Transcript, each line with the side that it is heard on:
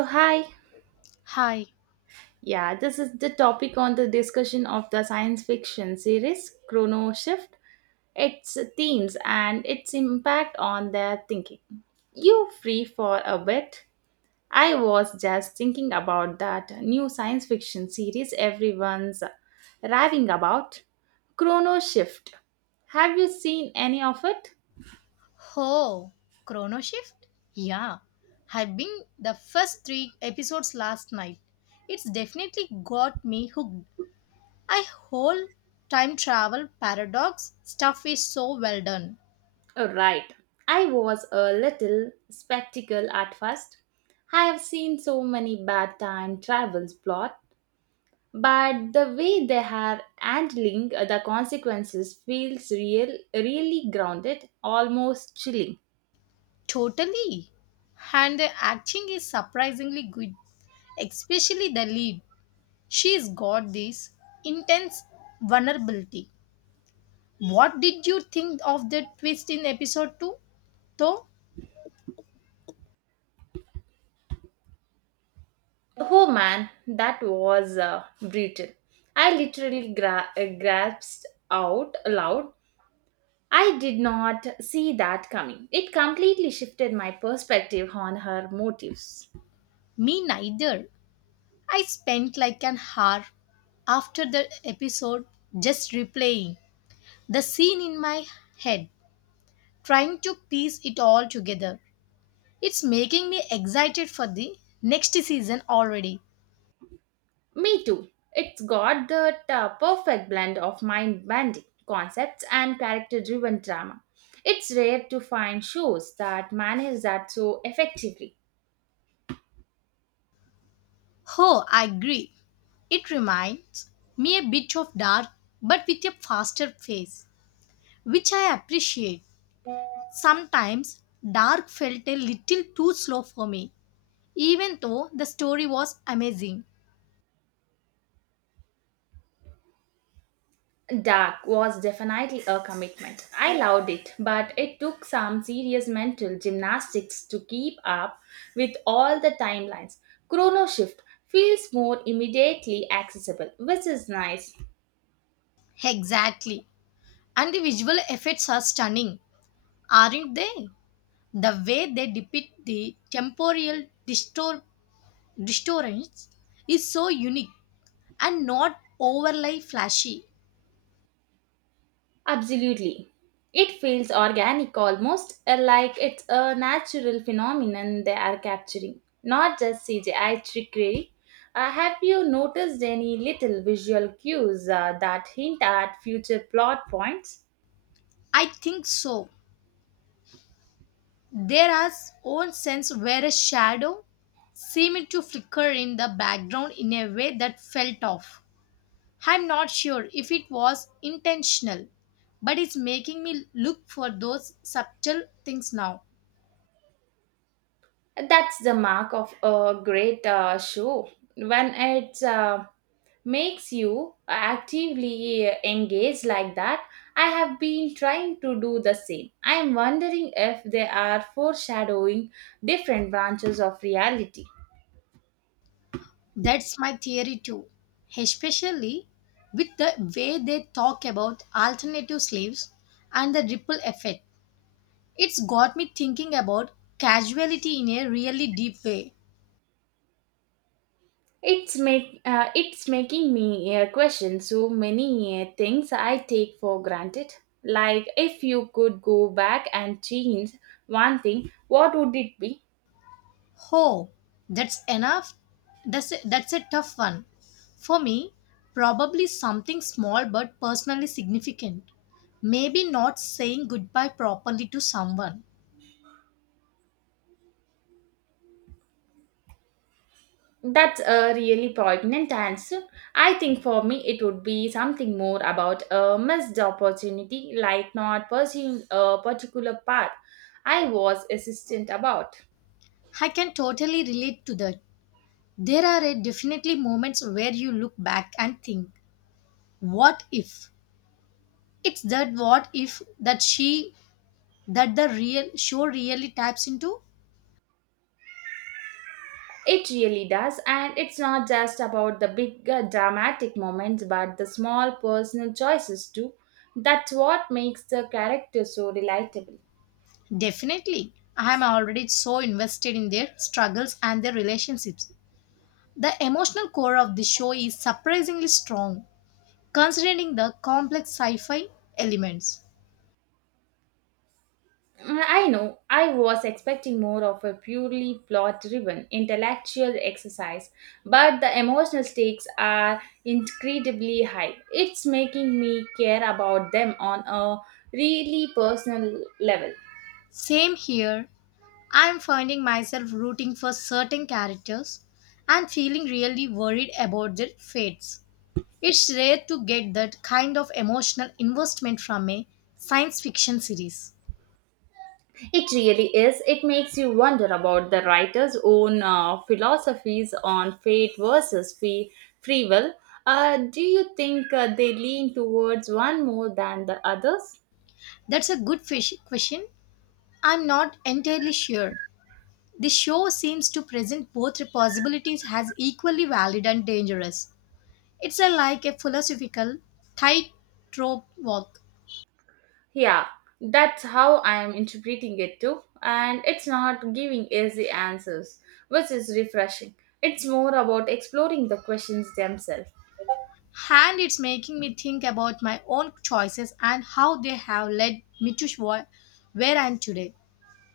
right: So, hi.
left: Hi.
right: Yeah, this is the topic on the discussion of the science fiction series Chrono Shift, its themes and its impact on their thinking. You free for a bit? I was just thinking about that new science fiction series everyone's raving about, Chrono Shift. Have you seen any of it?
left: Ho. Chrono Shift? Yeah. I've been the first three episodes last night. It's definitely got me hooked. I whole time travel paradox stuff is so well done.
right: Oh, right. I was a little skeptical at first. I have seen so many bad time travels plot, but the way they are handling the consequences feels real, really grounded, almost chilling.
left: Totally. And the acting is surprisingly good, especially the lead. She's got this intense vulnerability. What did you think of the twist in episode 2? Though
right: Oh man, that was brutal. I literally grasped out loud. I did not see that coming. It completely shifted my perspective on her motives.
left: me neither. I spent like an hour after the episode just replaying the scene in my head, trying to piece it all together. It's making me excited for the next season already.
right: Me too. It's got that perfect blend of mind bending concepts and character driven drama. It's rare to find shows that manage that so effectively.
left: Oh, I agree. It reminds me a bit of dark but with a faster pace, which I appreciate. Sometimes dark felt a little too slow for me, even though the story was amazing.
right: Dark was definitely a commitment. I loved it, but it took some serious mental gymnastics to keep up with all the timelines. Chrono Shift feels more immediately accessible, which is nice.
left: Exactly. And the visual effects are stunning, aren't they? The way they depict the distortions is so unique and not overly flashy.
right: Absolutely. It feels organic almost like it's a natural phenomenon they are capturing, not just CGI trickery. Have you noticed any little visual cues that hint at future plot points?
left: I think so. There is own sense where a shadow seemed to flicker in the background in a way that felt off. I'm not sure if it was intentional, but it's making me look for those subtle things now.
right: That's the mark of a great show when it makes you actively engaged like that. I have been trying to do the same. I am wondering if they are foreshadowing different branches of reality.
left: That's my theory too, especially with the way they talk about alternative slaves and the ripple effect. It's got me thinking about casuality in a really deep way.
right: It's making me question so many things I take for granted. Like if you could go back and change one thing, what would it be?
left: Oh, that's enough? That's a tough one. For me, probably something small but personally significant. Maybe not saying goodbye properly to someone.
right: That's a really poignant answer. I think for me it would be something more about a missed opportunity, like not pursuing a particular path I was insistent about.
left: I can totally relate to that. There are definitely moments where you look back and think, what if it's that what if that she that the real show really taps into
right: It really does, and it's not just about the big dramatic moments, but the small personal choices too. That's what makes the character so relatable.
left: definitely. I am already so invested in their struggles and their relationships. The emotional core of the show is surprisingly strong, considering the complex sci-fi elements.
right: I know. I was expecting more of a purely plot driven intellectual exercise, but the emotional stakes are incredibly high. It's making me care about them on a really personal level.
left: Same here. I am finding myself rooting for certain characters and feeling really worried about their fates. It's rare to get that kind of emotional investment from a science fiction series.
right: It really is. It makes you wonder about the writer's own philosophies on fate versus free will. Do you think they lean towards one more than the others?
left: That's a question. I'm not entirely sure. The show seems to present both possibilities as equally valid and dangerous. It's a, like a philosophical tightrope walk,
right: Yeah, that's how I am interpreting it too. And it's not giving easy answers, which is refreshing. It's more about exploring the questions themselves.
left: and it's making me think about my own choices and how they have led me to where I am today.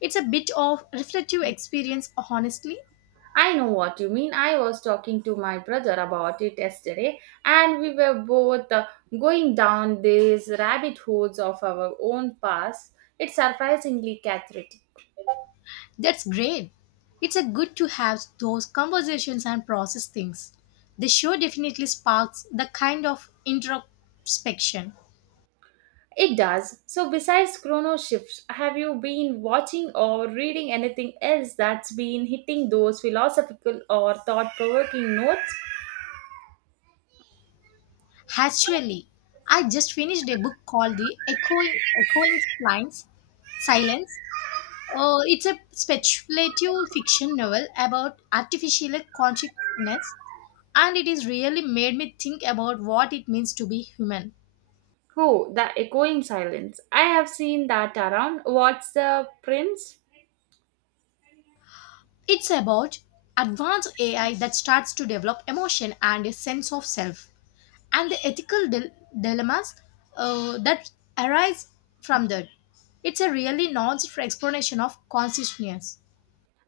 left: It's a bit of reflective experience, honestly.
right: I know what you mean. I was talking to my brother about it yesterday, and we were both going down these rabbit holes of our own past. It's surprisingly cathartic.
left: That's great. It's a good to have those conversations and process things. The show definitely sparks the kind of introspection.
right: It does. So, besides chrono shifts, have you been watching or reading anything else that's been hitting those philosophical or thought provoking notes?
left: Actually, I just finished a book called The Echoing Lines Silence. It's a speculative fiction novel about artificial consciousness, and it has really made me think about what it means to be human.
right: Oh, the echoing silence. I have seen that around. What's the prince?
left: It's about advanced AI that starts to develop emotion and a sense of self, and the dilemmas that arise from that. It's a really nuanced explanation of consciousness.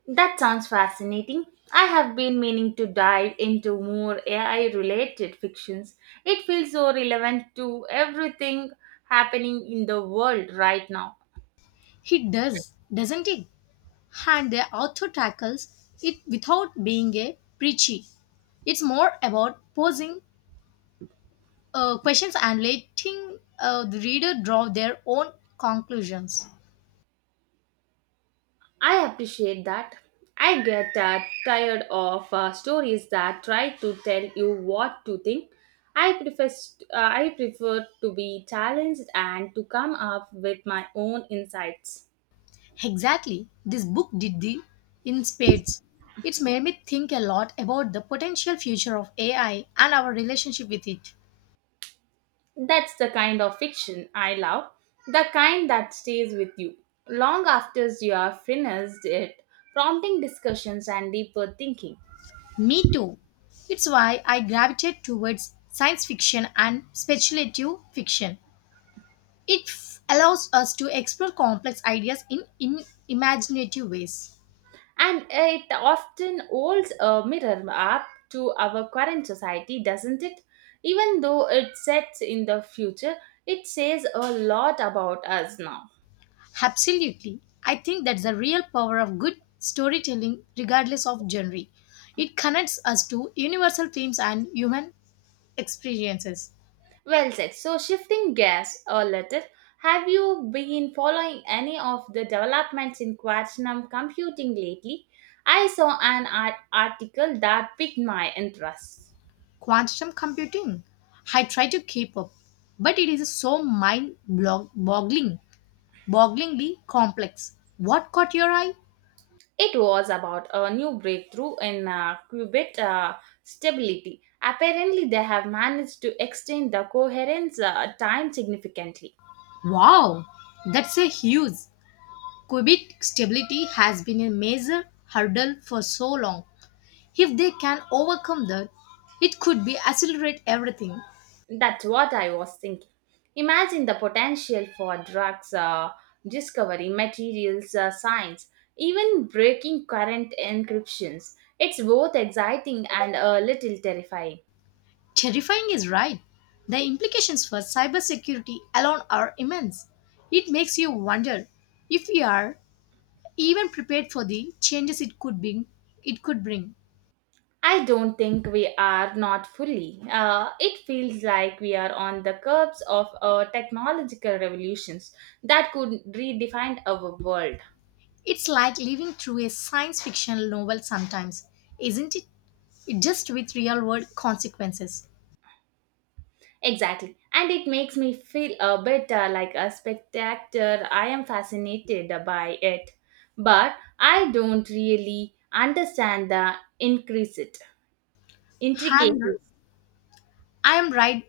right: That sounds fascinating. I have been meaning to dive into more AI related fictions. It feels so relevant to everything happening in the world right now.
left: It does, doesn't it? And the author tackles it without being a preachy. It's more about posing questions and letting the reader draw their own conclusions.
right: I appreciate that. I get tired of stories that try to tell you what to think. I prefer to be challenged and to come up with my own insights.
left: Exactly. This book did the in spades. It's made me think a lot about the potential future of AI and our relationship with it.
right: That's the kind of fiction I love, the kind that stays with you long after you have finished it, prompting discussions and deeper thinking.
left: Me too. It's why I gravitate towards science fiction and speculative fiction. Allows us to explore complex ideas in imaginative ways.
right: And it often holds a mirror up to our current society, doesn't it? Even though it sets in the future, it says a lot about us now.
left: Absolutely. I think that's the real power of good storytelling, regardless of genre. It connects us to universal themes and human experiences.
right: Well said. So, shifting gears a little, have you been following any of the developments in quantum computing lately? I saw an article that piqued my interest.
left: Quantum computing. I try to keep up, but it is so bogglingly complex. What caught your eye?
right: It was about a new breakthrough in qubit stability. Apparently, they have managed to extend the coherence time significantly.
left: Wow, that's a huge. Qubit stability has been a major hurdle for so long. If they can overcome that, it could be accelerate everything.
right: That's what I was thinking. Imagine the potential for drugs discovery, materials science, even breaking current encryptions. It's both exciting and a little terrifying.
left: Terrifying is right. The implications for cybersecurity alone are immense. It makes you wonder if we are even prepared for the changes it could bring.
right: I don't think we are not fully. It feels like we are on the curbs of technological revolutions that could redefine our world.
left: It's like living through a science fiction novel sometimes, isn't it? It just with real world consequences.
right: Exactly. And it makes me feel a bit like a spectator. I am fascinated by it, but I don't really understand the intricate
left: i'm
right: intricacies.
left: i'm right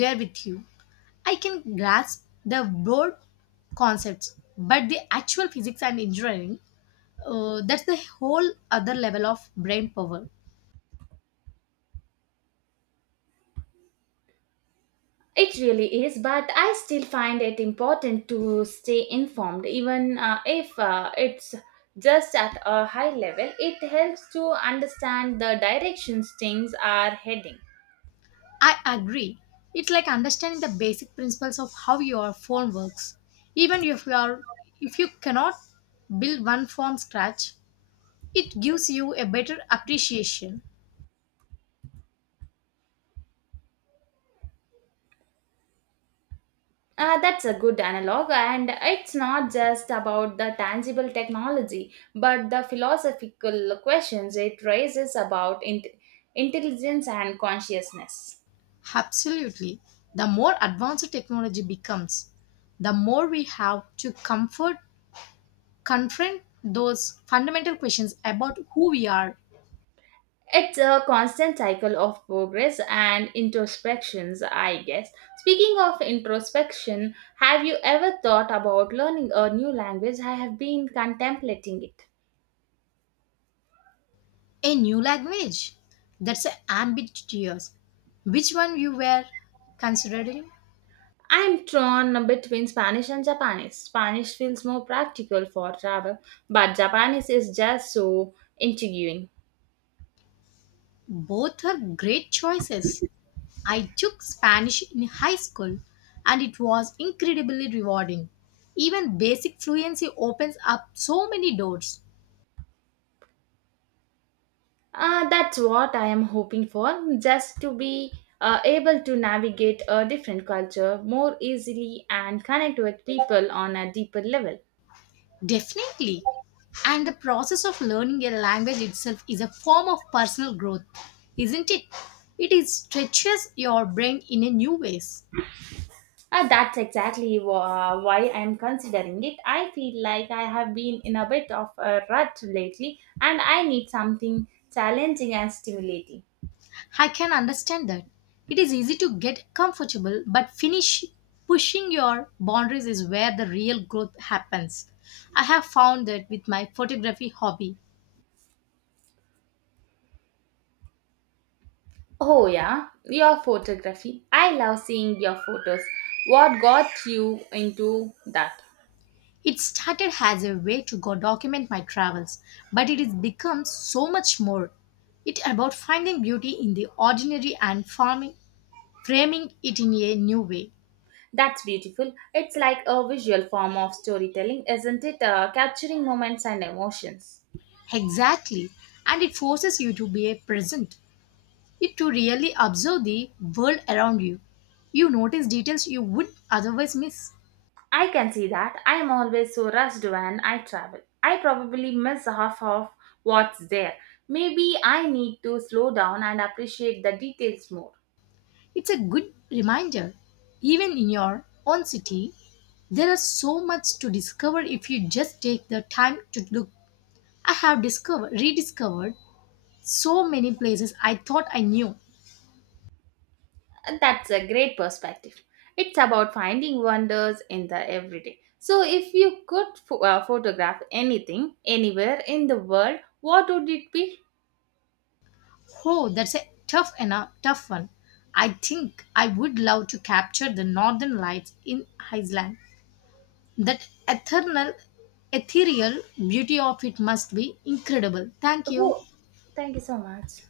left: there with you. I can grasp the broad concepts, but the actual physics and engineering, that's the whole other level of brain power.
right: It really is, but I still find it important to stay informed, even if it's just at a high level. It helps to understand the directions things are heading.
left: I agree. It's like understanding the basic principles of how your phone works. Even if you cannot build one from scratch, it gives you a better appreciation.
right: That's a good analog, and it's not just about the tangible technology, but the philosophical questions it raises about intelligence and consciousness.
left: Absolutely. The more advanced technology becomes, the more we have to comfort confront those fundamental questions about who we are.
right: It's a constant cycle of progress and introspections, I guess. Speaking of introspection, have you ever thought about learning a new language? I have been contemplating it.
left: A new language. That's ambitious. Which one you were considering?
right: I'm torn between Spanish and Japanese. Spanish feels more practical for travel, but Japanese is just so intriguing.
left: Both are great choices. I took Spanish in high school and it was incredibly rewarding. Even basic fluency opens up so many doors.
right: That's what I am hoping for, just to be able to navigate a different culture more easily and connect with people on a deeper level.
left: Definitely. And the process of learning a language itself is a form of personal growth, isn't it? It is stretches your brain in a new ways.
right: Ah, that's exactly why I'm considering it. I feel like I have been in a bit of a rut lately and I need something challenging and stimulating.
left: I can understand that. It is easy to get comfortable, but finish pushing your boundaries is where the real growth happens. I have found that with my photography hobby.
right: Oh, yeah, your photography. I love seeing your photos. What got you into that?
left: It started as a way to go document my travels, but it has become so much more. It about finding beauty in the ordinary and framing it in a new way.
right: That's beautiful. It's like a visual form of storytelling, isn't it? Capturing moments and emotions.
left: Exactly. And it forces you to be a present. It to really observe the world around you. You notice details you would otherwise miss.
right: I can see that. I am always so rushed when I travel. I probably miss half of what's there. Maybe I need to slow down and appreciate the details more.
left: It's a good reminder. Even in your own city, there are so much to discover if you just take the time to look. I have discovered rediscovered so many places I thought I knew.
right: That's a great perspective. It's about finding wonders in the everyday. So, if you could photograph anything anywhere in the world, what would it be?
left: Oh, that's a tough one. I think I would love to capture the northern lights in Iceland. That eternal, ethereal beauty of it must be incredible. Thank you.
right: Oh, thank you so much.